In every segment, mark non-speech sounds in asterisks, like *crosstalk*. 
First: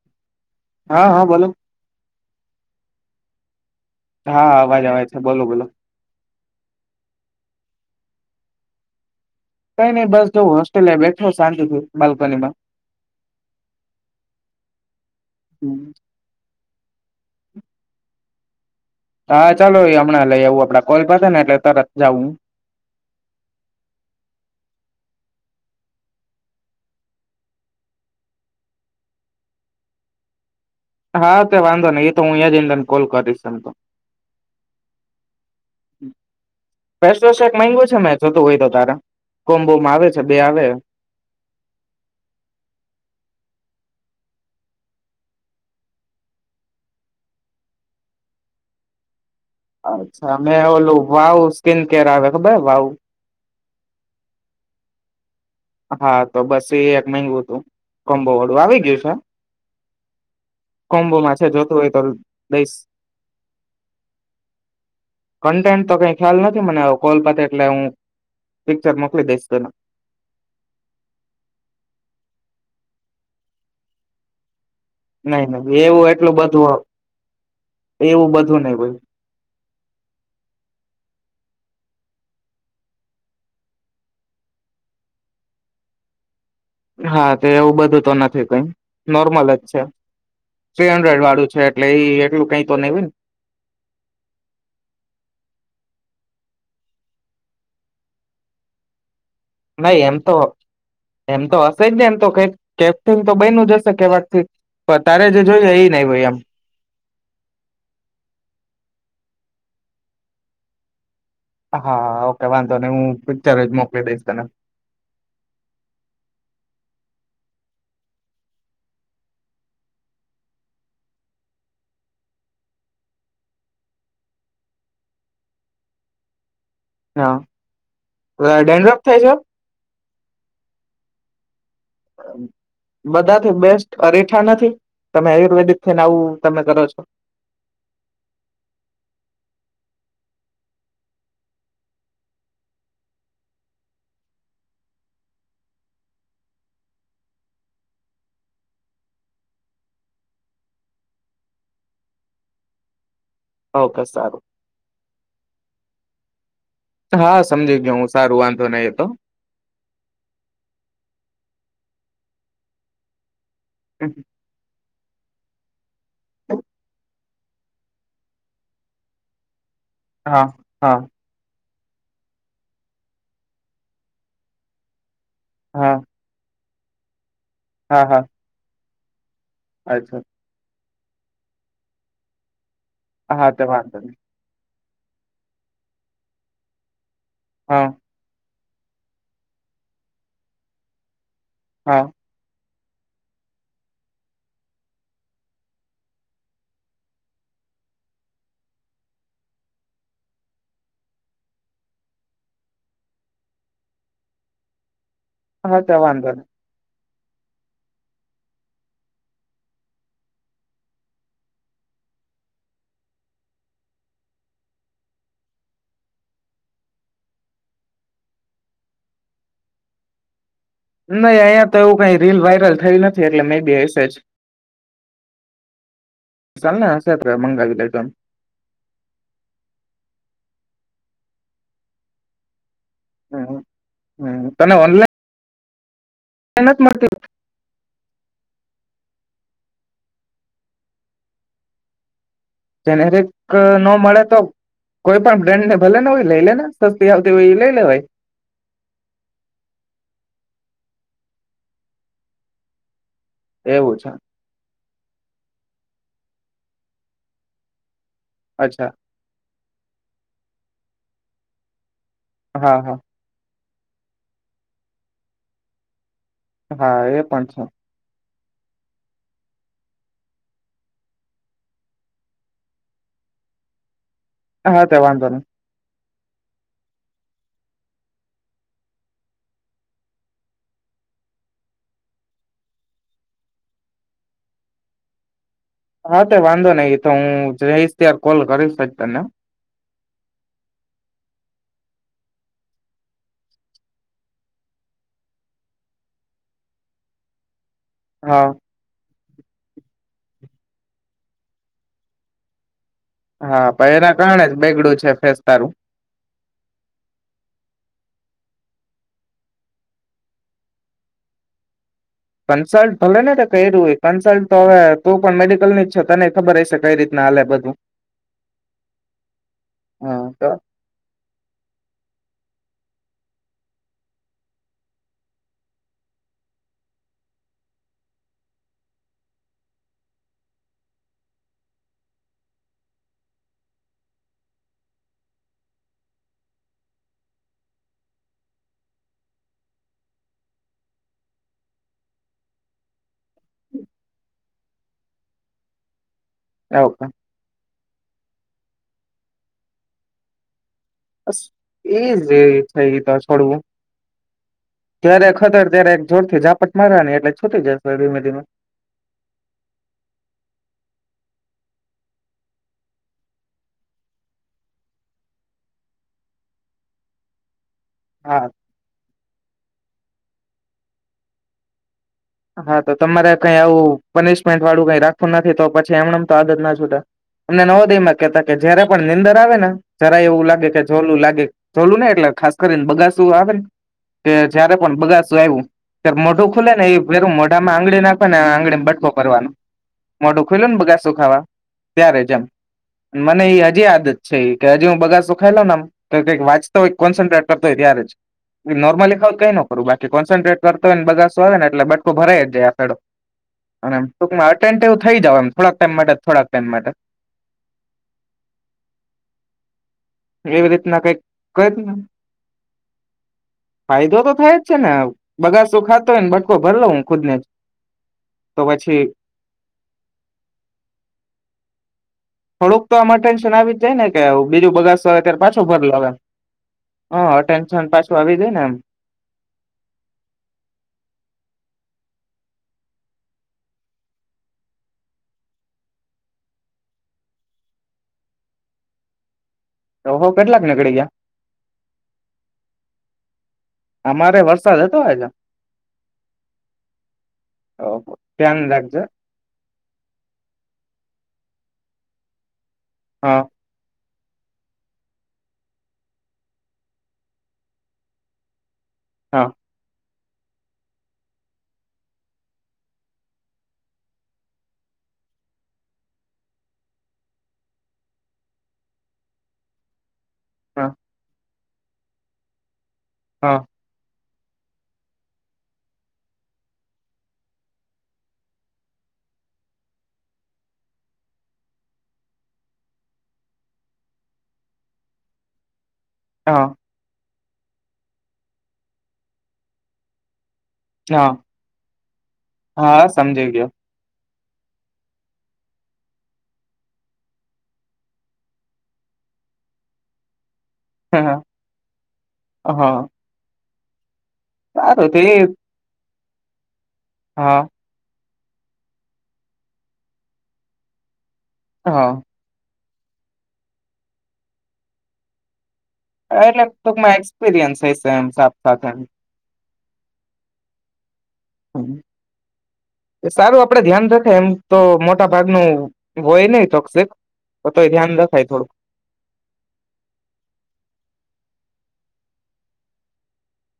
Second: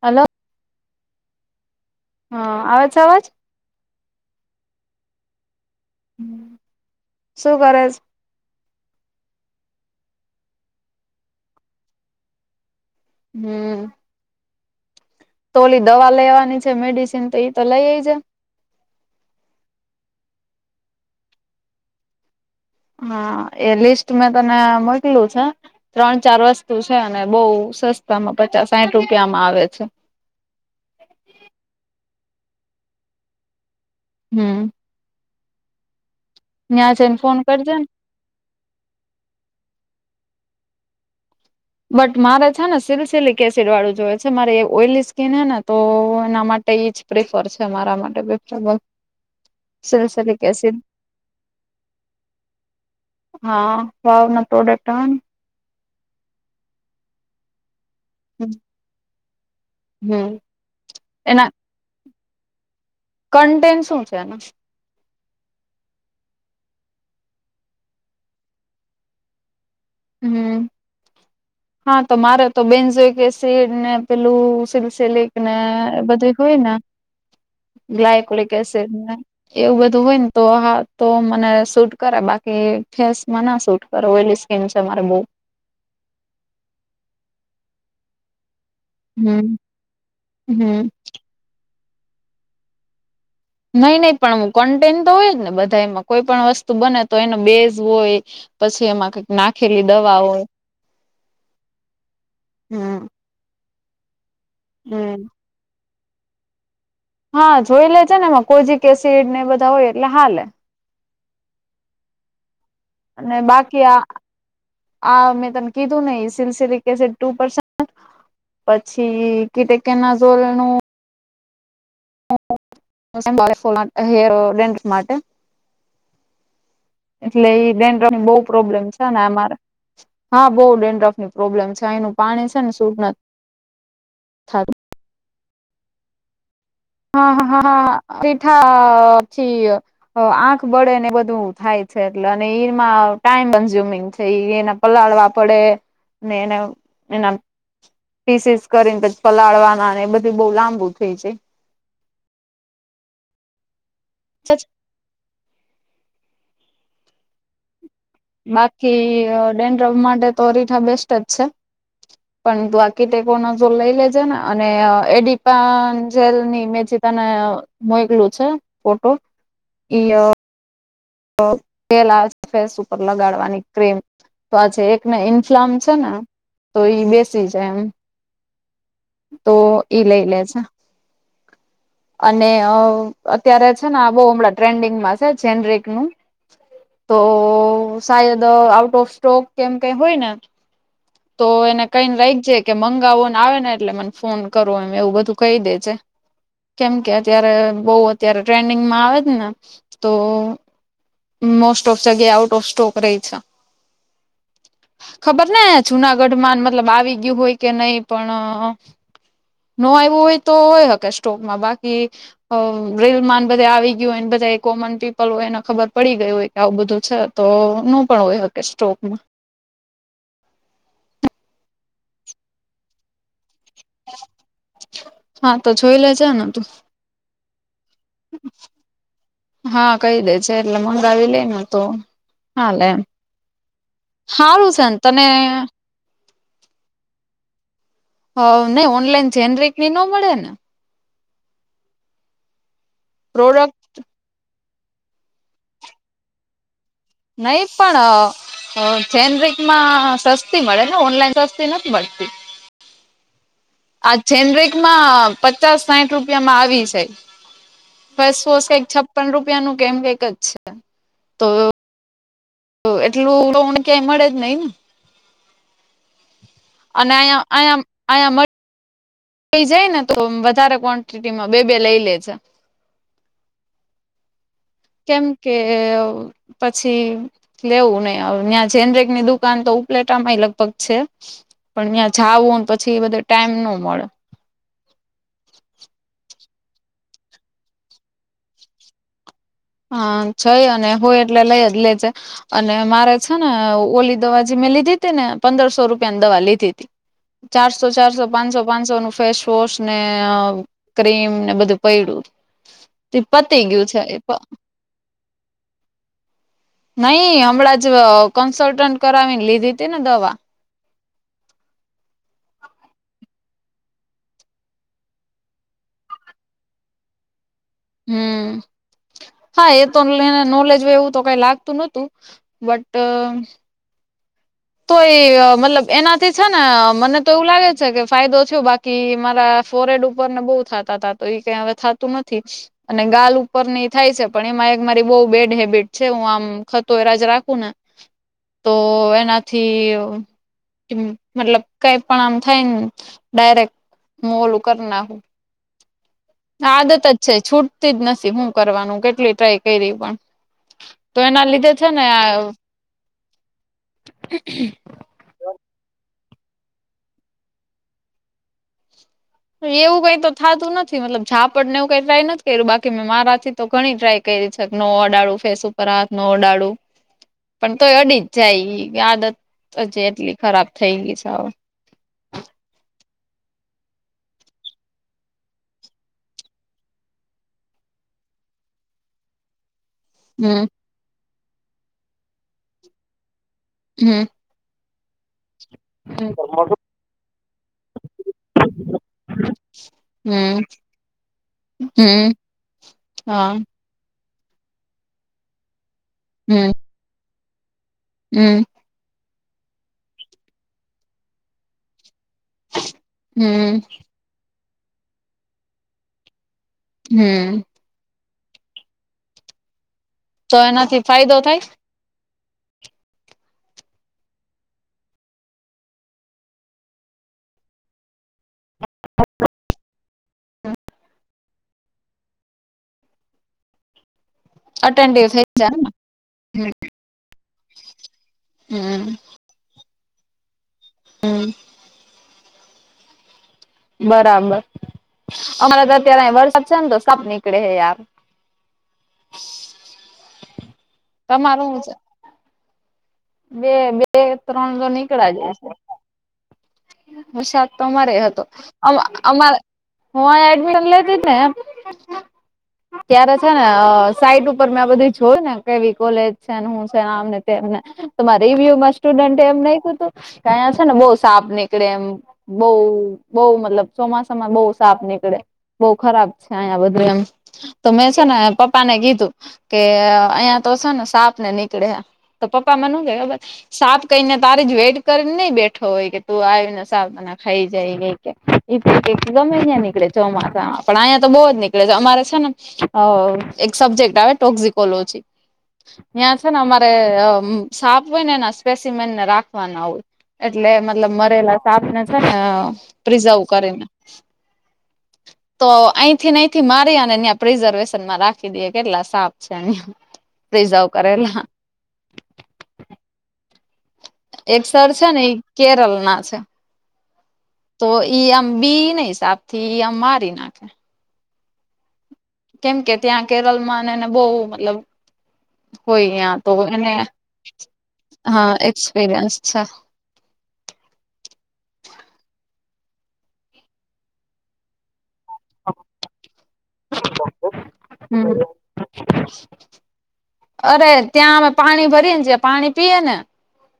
Hello. હા હા બોલો. હા, આવે છે અવાજ? હા, અવાજ આવે છે બોલો બોલો. હમ્મ, શું કરોષ? કઈ ની બસ જો હોસ્ટેલ એ બેઠા શાંતિ થી બાલ્કનીમાં. હમ્મ. તો ઓલી દવા લેવાની છે. મેડિસિન તો એ તો લઈએે જે. હા ચાલો એ અમણાં લઈ આવું આપડો કોલ પતેને એટલે તરત જાઉં હું. હા, એ લિસ્ટ મેં તને મોકલ્યું છે. ત્રણ ચાર વસ્તુ છે. અને બઉ સસ્તામાં પચાસ સાઠ રૂપિયામાં આવે છે. હા તે વાધો નઈ એતો હું અહીંયા એન દેન કોલ કરીશ એમ તો. હમ્મ. ત્યાં જઈને ફોન ફેવવોસ એક કરજે માઈગુ ને છે મે એક જતું હોય તો તારે. કોમ્બોમાં આવે છે, બે આવે. બટ મારે છે ને સિરસિલિક એસિડ વાળું જોઈએ છે. મારે એવું ઓઈલી સ્કીન હે ને તો એના માટે ઈજ પ્રિફર છે મારા માટે *unintelligible* અચ્છા. સિલસિલિક મેં એસિડ ઓલું વાવ સ્કીન કેર આવે, ખબર હે વાવ? હા. વાવના પ્રોડક્ટ અહં. હા તો બસ એ એક માઈંગુ તું, કોમ્બો ને વાળું. આવી ગયું છે‌. હમ કોમ્બોમાં છે. એના જોતું હોય તો દઈશ. કન્ટેન શું છે એનું? કન્ટેન્ટ તો કાંઈ ખ્યાલ નથી મને, હવે કોલ પતે એટલે હું પિક્ચર મોકલી દઈશ તને. હમ્મ. હા તો મારે તો બેનજોઈ કે સેડને પેલું સિર સિલિક નહી ને નહી એ એવું બધી એટલું હોય ના, બધું એવું ગ્લાયકોલિક બધું નહી એસિડ હોય ને. એવું બધું હોય ને તો હા તો મને શૂટ કરે, બાકી ફેસમાંના શૂટ કરે ઓઈલી સ સ્કીન છે મારે બોવ. હા તે એવું બધું તો નથી કંઈ, નોર્મલ હમ જ છે. હમ થ્રી હંડ્રેડ વાળું છે. એટલે ઈ એટલું કાંઈ તો નહીં હોયન. નહીં-નહીં પણ કન્ટેન્ટ તો હોય જ ને બધાઈમાં. કોઈ પણ વસ્તુ બને તો એનો બેઝ હોય પછી એમાં કંઈક નહીં એમ તો, એમ તો હશે જ ને. એમ તો કંઈક હમ કેફ્ટન તો બઈનું જ હશે કેવાકથી. તો તારે હમ જે જોઈએ, ઈ નહીં હોય એમ. હા, જોઈ લેજે ને એમાં. કોજિક એસિડ, ને એ બધા હોય એટલે હાલેે. હા, ઓકે વાંધો નહી, હું અને પિક્ચર જ બાકી આ મોકલી દઈશ તને. આ મેં તને કીધું નહીં, સિરસિલીક એસિડ ટું પર્સન્ટ પછી કીટેકેનાઝોલેનું *unintelligible* હેયર રેન્ટ માટે. એટલે હા ઈ ડ્રેંડ્રફની બહુ પ્રોબ્લેમ ડેન્ડ્રફ છે ને થાય આ મારે. હા, બહુ ડેન્ડ્રફની પ્રોબ્લેમ છે. આઇનું પાણી છે ને શૂટ નથ સ્ટ અરેઠા નથી? તમે આયુર્વેદિક થઈને આવું, તમે કરો છો. હા, હા, હા. અરેઠાથી અહ અહ આંખ બળે ને, એ બધું થાય છે. એટલે અને એમાં ટાઈમ કન્ઝ્યુમિંગ છે, ઈ એના પલાળવા પડે, ને એને એના પીસીસ કરીને, પછ પલાળવાના, ને એ બધું બઉ લાંબુ થઇ છે. ઓકે સારું. *inaudible* હા, સમજી ગયો હું સ બાકી અહ ડેન્ ડફ માટે તો અરીઠા બેસ્ટ જ છે. પણ *unintelligible* નો તું લઈ લેજે ના. અને એડિપા જેલ ની મે જે તને અહ મોઈકલું છે ફોટો, ઈ અહ હા, હા. તો તેલ આવે છે ફેસ ઉપર લગાડવાની ક્રીમ. તો આ જે એક ને ઇન્ફ્લામ છે હા ને, તો ઈ બેસી જાય એમ. હા હા તો ઈ અચ્છા લઈ લેજે. અને અહ હા તે અત્યારે છે વાંધો ને, નહી બહુ હમણાં ટ્રેન્ડિંગમાં છે, જેનરિક નું તો. હા. સાયદ આઉટ ઓફ સ્ટોક કેમ કઈ હોય ને, તો એને હા કઈ લઈ જાય. કે મંગાવોને આવે ને, એટલે મને ફોન કરવો, એ એવું બધું કહી દે છે. કેમ કે, અત્યારે બઉ અત્યારે ટ્રેન્ડિંગમાં આવે જ ને તો. મોસ્ટ ઓફ જગ્યા આઉટ ઓફ સ્ટોક રહી છે. ખબર ને, હા તે વાંધો જુનાગઢ માં મતલબ આવી ગયું હોય કે, નહી પણ. નો આવું હોય, તો હોય, હોકી સ્ટોકમાં બાકી. રિલ માન બધા આવી ગયું હોયને, બધા એ કોમન પીપલ હોયને ખબર પડી ગઈ હોય કે, આવું બધું છે, તો નું પણ હોય, હોકી સ્ટોકમાં. નહી, અહીંયા તો એવું કઈ રીલ વાયરલ થય નથી, એટલે મે બી હશેજ, હા, તો જોઈ લે જને તું ચાલ ને હશે તો મંગાવી લેજો એમ. હા, કહી દે જે એટલે મંગાવી લેને, તો હાલે એમ હમ હમ હારું છેને તને. અહીંયા નથી મળતી. હ, નઈ, ઓનલાઈન જેનરેિક ની મળે ને? જેનેરિક પ્રોડક્ટ નો મળે તો, કોઈ પણ બ્રેન્ડ ને ભલેને હોય, લઈ લે ને. સસ્તી આવતી હોય, એ લઈ લેવાય. જેનરિક માં સસ્તી મળે ને, ઓનલાઈન સસ્તી નથી મળતી. એવું છે આ જેનરિક માં પચાસ-સાઠ રૂપિયામાં આવી જાય. ફેસવોશ કઈક અચ્છા છપ્પન રૂપિયા નું કેમ કઈક જ છે, તો. હા તો હા એટલું *inaudible* ક્યાંય મળે જ નહી ને. હા અને એ પણ છે અહીયા, અહીયા મ કઈ જાય ને, તો વધારે કોન્ટીટી માં બે-બે લઈ લેજે. હા તે કેમ વાંધો નહી કે પછી, લેવું નહી હવે ત્યાં જેનરેક ની દુકાન તો ઉપલેટા માંય લગભગ છે. પણ ત્યાં જાવું પછી એ બધે ટાઈમ નો મળે. હા તે વાંધો નઈ એ તો હું જઈ આઇશ ત્યાર કોલ કરીશ જ તને. હા જય અને હોય એટલે લઈ જ લેજે. અને મારે છે ને ઓલી દવા જે મેં લીધી હતી ને પંદરસો રૂપિયાની દવા લીધી હતી. ચારસો ચારસો હા પાંચસો, પાંનસો નું ફેસવોશ ને ક્રીમ ને બધું પૈડું તે પતી ગયું છે. ત્યારે જ બેગડું છે ફેસ તારું. નઈ હમણાં જ કન્સલ્ટન્ટ કરાવીને લીધી હતી ને દવા, કન્સલ્ટ ભલે ને તો કર્યું કન્સલ્ટ તો હવે તું પણ મેડિકલ ની જ છો તને ખબર હશે કઈ રીતના હાલે બધું. હમ્મ હા એ તો ભલેએને નોલેજ હોય એવું તો કંઈ લાગતું નહોતું બટ, તોએ મતલબ એનાથી છે ને મને તો એવું લાગે છે કે ફાયદો થયો બાક કી મારા ફોરેહેડ ઉપર ને બહુ થતાતા તો એ કઈ હવે થાતું નથી. અને ગાલ ઉપરની થાય છે, પણ એમાં એક મારી બહુ બેડ હેબિટ છે હું આમ ખ તો એરાજ રાખું ને તો એનાથી, મતલબ કઈ પણ આમ થાય ને ડાયરેક મુ ઓલું કર નાખું. *inaudible* આદત ઓકે જ છે છૂટતી જ નથી, હું કરવાનું કેટલી ટ્રાય કરી પણ, તો એના લીધે છે ને આ થઈ ગઈ તો છોડવું. હમ્મ. જય્યારે ખતર ત્યારે એક જોર થી ઝાપટ મારવા ની એટલે છૂટી જશે, ધીમે-ધીમે. એવું કઈ તો થતું નથી મતલબ જાપડને એવું કઈ ટ્રાય નથી કર્યું બાકી મેં મારા થી તો ઘણી ટ્રાય કેરી છે નો અડાડું ફેસ ઉપર હાથ નો અડાડું. પણ તોય અડી જ હા જાય આદત હજે એટલી ખરાબ થઈ ગઈ છે હવે. હા તો તમારે કઈ આવું પનિશમેન્ટ વાળું કઈ રાખવું નથી તો પછી એમનેમ તો આદત ના છુટે. અમને નવોદય માં કેતા કે જયારે પણ નીંદર આવે ને જરાય એવું હમ લાગે કે જોલું લાગે જોલું નહી એટલે ખાસ કરીને બગાસું આવે ને હમ્મ. એ જયારે પણ બગાસું આવ્યું ત્યારે મોઢું ખુલે ને એ પે મોઢામાં આંગળી નાખવાની ને આંગળીને બટકો ભરવાનું. મોઢું હમ ખોલ્યું ને બગાસો ખાવા ત્યારે હમ જમ એમ મને હા એ હજી આદત જ છે કે હજી હું બગાસુ ખાઈ લઉ આમ કઈક વાચતો, કોન્સન્ટ્રેટ કરતો હોય ત્યારે જ. હમ્મ. નોર્મલી ખાવ કઈ નો કરું બાકી કોન્સન્ટ્રેટ કરતો હયને બગાસો આવે ને એટલે બટકો ભરે. જે આ છોડો હમ અને આમ ટૂકમાંટે અટેન્ડ થઈ જાવ એમ થોડાક ટાઈમ થોડાક માટે ટાઈમ માટે. હમ્મ. તો એવી એનાથી રીતના કઈક ફાયદો થાય? કઈ ફાયદો તો થાય જ છે ને બગાસું ખાતો હોય ને બટકો ભર લઉ હું ખુદ ને. તો પછી થોડુંક તો આમાં ટેન્શન આવી જ જાય ને કે બીજું બગાસ આવેય અટેન્ટિવ ત્યારે થઈ પાછો જાય ભર લાવ એમ. ને અહ અટેન્શન પાછું આવી જાય ને એમ. હમ હમ્મ. બરાબર અમારે તો અત્યારે વરસાદ છે ને તો સાપ નીકળે હે યાર. તો હો કેટલાક નિકળી ગયા? તમારું હું છે? બે બે અમારે ત્રણ વરસાદ તો હતો આજે નીકળા હશે. હો શાક ઓહો તમારે હતો ધ્યાન રાખજે આમાં અમારે અમારે એડમિશન લે તિત ને ત્યારે હા છે છે અહ નસાઈટ ઉપર મેં આ બધી જોય ને કેવી કોલેજ છે ને હું છેને આમને તેમને માં રિવ્યુમાં સ્ટુડન્ટ હા એમ નહી કુતું કે અંયા છે ને બહુ સાપ નીકળે એમ. બઉ બહુ મતલબ ચોમાસામાં બહુ સાપ નીકળે. બહુ ખરાબ છે અહીંયા બધું એમ તો મેં છે ને પપ્પાને કીધું કે અહ અહીંયા તો હા છે ને સાપ ને નીકળે તો પપ્પા મને હું કે ખબર હા સાપ કઈને તારી જ વેટ કરીને નઈ બેઠો હોય કે તું આવીને સાપ આમ ના ખાઈ જાય ગમે ત્યાં નીકળે ચોમાસા પણ અહીંયા તો બહુ જ નીકળે છે અમારે છે ને અહ એક સબ્જેક્ટ આવે ટોક્ઝકોલોજી ન્યા છે ને હા અમારે અહ અમ્મ સાપ હોય ને એના સ્પેેશમેન ને રાખવાના હોય એટલે એમાં મતલબ હા મરેલા સાપ ને છે ને અહ હા પ્રિઝર્વ સમજી ગયો કરીને તો અહીથી અહીથી મારી અને પેજરવીસન માં રાખી દે કેટલા સાપ છે અહીંયા. પ્રિઝર્વે હા હા હા. એક સર છે સારું તે ને ઈ કેરલ ના છે. હા. તો ઈ આમ બી નહીં સાપ થી, ઈ આમ મારી નાખે. હા. કેમ કે ત્યાં કેરલમાંને એને બહુ મતલબ હોય યાં તો એટલે એને, ટૂંકમાં એક્સપિરિયન્સ હશે એમ હા સાફ સાથે એમ. એક્સપીરિયન્સ છે. હમ્મ. એ સારું આપણે ધ્યાન રખાય. એમ તો મટ ટાભાગ નું હોય નહીં ટોકસીક, પણ તોય ધ્યાન હમ રખાય થોડુંક. *inaudible* અરે ત્યાં અમે પાણી ભરીએ, ને જે પાણી પીએ ને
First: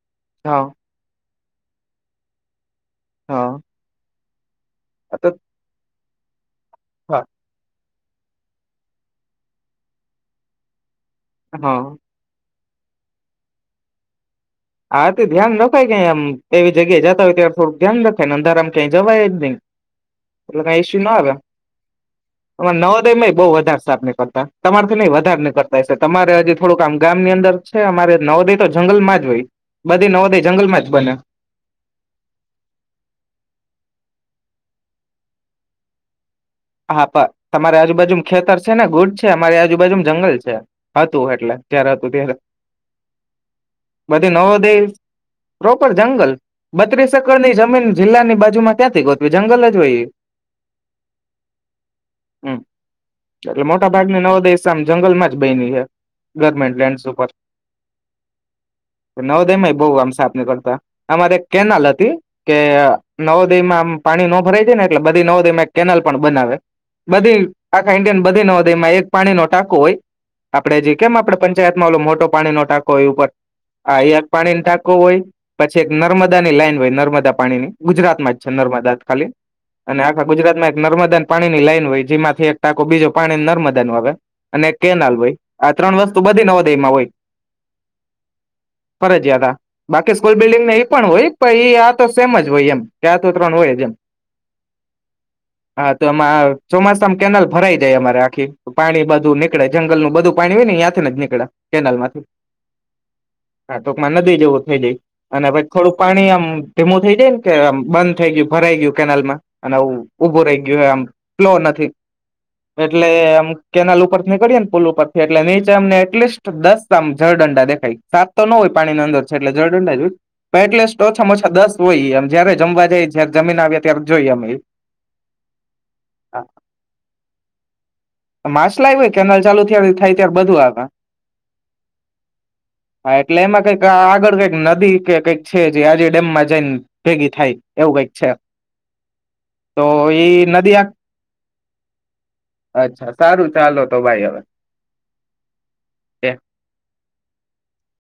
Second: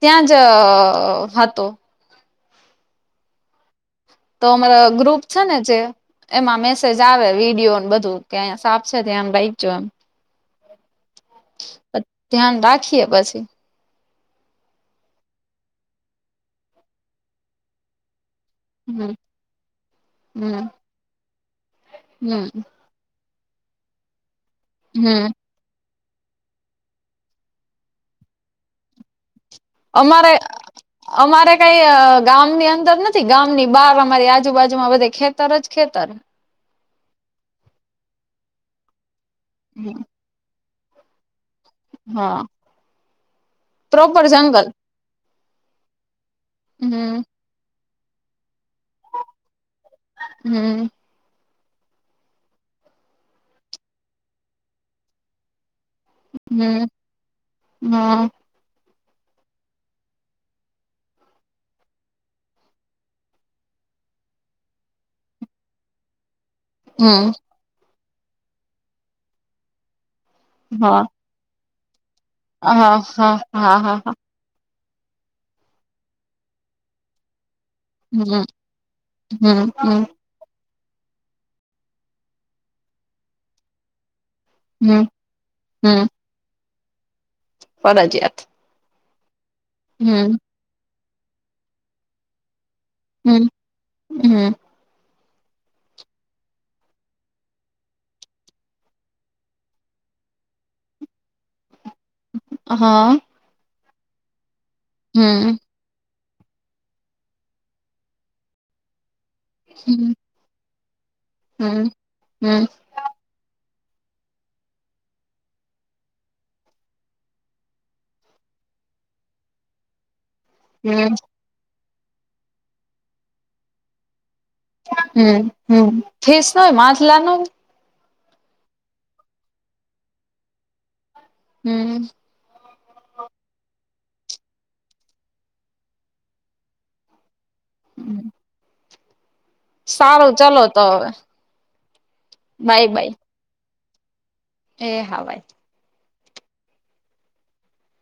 ત્યાં જ હા હતો. હા. તો અમારા ગ્રુપ તો છે ને જે, એમાં મેસેજ હા આવે, વિડીયોન બધું. કે અહિયાં સાપ છે ધ્યાન રાઈખજો એમ. હા. ધ્યાન રાખીએ પછી. હા તે ધ્યાન રખાય કે એમ, એવી જગ્યાએ જતા હોય ત્યારે થોડુંક ધ્યાન રખાય. ને અંધારામ ક્યાંય હમ જવાય જ નહીં. એટલે હમ કાંઈ ઈશ્યું ન આવે. હમ અમાર નવોદયમાંઈ બહુ વધારે સાપ નીકળતા, તમાર થીને હમ વધાર નીકળ તા હઈશે. તમારે હજી થોડુંક આમ ગામ ની અંદર છે, અમારે નવોદય તો જંગલ માં જ હોય. બધી નવોદય જંગલમાં જ બને અમારે-અમારે કાંઈ અહ ગામની અંદર નથી, ગામની બહાર અમારી આજુબાજુમાં બધે ખેતર જ ખેતર. હા પણ, તમારી આજુબાજુમ ખેતર સે ને! ગુડ છે. અમારી આજુબાજુમ જંગલ છે, હતું એટલે. ત્યારે હતું ત્યારે. હા પ્રોપર બધી જંગલ નવોદય પ્રોપર જંગલ. બત્રીસ હમ એકર ની જમીન જિલ્લાની બાજુ માં ક્યાંથી ગોતવી? જંગલ જ હોય ઈ. હમ્મ. હમ્મ. એટલે મોટા ભાગની નવોદયઝ આમ જંગલમાં જ બઈની હે. ગવર્મેન્ટ હમ લેન્ડસ ઉપર. હા ને નવોદય માં બોવ આમ સાપ નીકળતા. અમારે એક કેનાલ હતી, કે નવોદયમાં આમ પાણી નો ભરાય જાયને એટલે બધી નવોદયમાં એક કેનાલ પણ બનાવે. હમ બધી આખા ઇન્ડિયન બધે નવોદયમાં એક પાણી નો ટાંકો હોય. આપણે જી હા કેમ આપણે પંચાયતમાં ઓલો મોટો પાણી નો ટાંકો હા હોય ઉપર? હા હા હા આ હા એક પાણીન ટાકો હોય. પછી એક નર્મદા ની લાઈન હોય, નર્મદા પાણીની. ગુજરાતમાં જ હમ છે નર્મદા ત ખાલી. હમ હમ અને આખા ગુજરાત માં એક નર્મદાન પાણીની લાઈન હોય, જેમાંથી એક ટાંકો, બીજો પાણી નર્મદા નું આવે. અને એક હમ કેનાલ હોય. આ ત્રણ હમ વસ્તુ બધી નવોદયમાં હોય. ફરજિયાત. ફરજિયાત હા. બાકી હમ સ્કૂલ બિલ્ડિંગને ઈ પણ હોય, પણ ઈ આ તો સેમ જ હોય એમ. કે આ તો ત્રણ હોય જ એમ. હમ્મ. હા. તો એમાં ચોમાસામ કેનાલ ભરાઈ જાય અમારે આખી. તો પાણી બધું નીકળે, જંગલ નું બધું પાણી હોય ને ઈ ન્યાં થીન જ નીકળે કેનાલમાંથી. હા. હા. ટૂંકમાં નદી જેવું થઈ જાય. અને હમ પછ થોડુંક પાણી આમ ધીમું થઈ જાય ને કે આમ બંધ થઈ ગયું, ભરાઈ ગયું કેનાલમાં, અને આવું હમ ઉભો રહી ગયું એમ, ફ્લો હમ નથી. હમ એટ એટલે આમ કેનાલ ઉપર નીકળીએ ને પુલ ઉપર થી એટલે નીચે અમને એટલીસ્ટ દસ આમ જળદંડા દેખાય સાત તો નો હોય પાણીની અંદર છે એટલે જળડંડા જ હોય. તો એટલીસ્ટ હમ ઓછામાં ઓછા દસ હોયમ જયારે જમવા જાય જય જમીન આવ્યા ત્યારે જોઈએ અમે ઈ હમ્મ હમ્મ ફિશ હોય માથલાનું આમ માછલાવ્યુંય કેનાલ ચાલુ થાય ત્યારે બધું આવે. હમ્મ. હા એટલે એમાં કઈક આ આગળ કઈક નદી કે કઈક છે જે આજે ડેમમાં જઈને ભેગી થાય. એવું કાઈક છે. તો સારું એઈ ચલો નદી તો હવે બાય અચ્છા બાય સારું ચાલો તો ભાઈ હવે. એ હા બાય.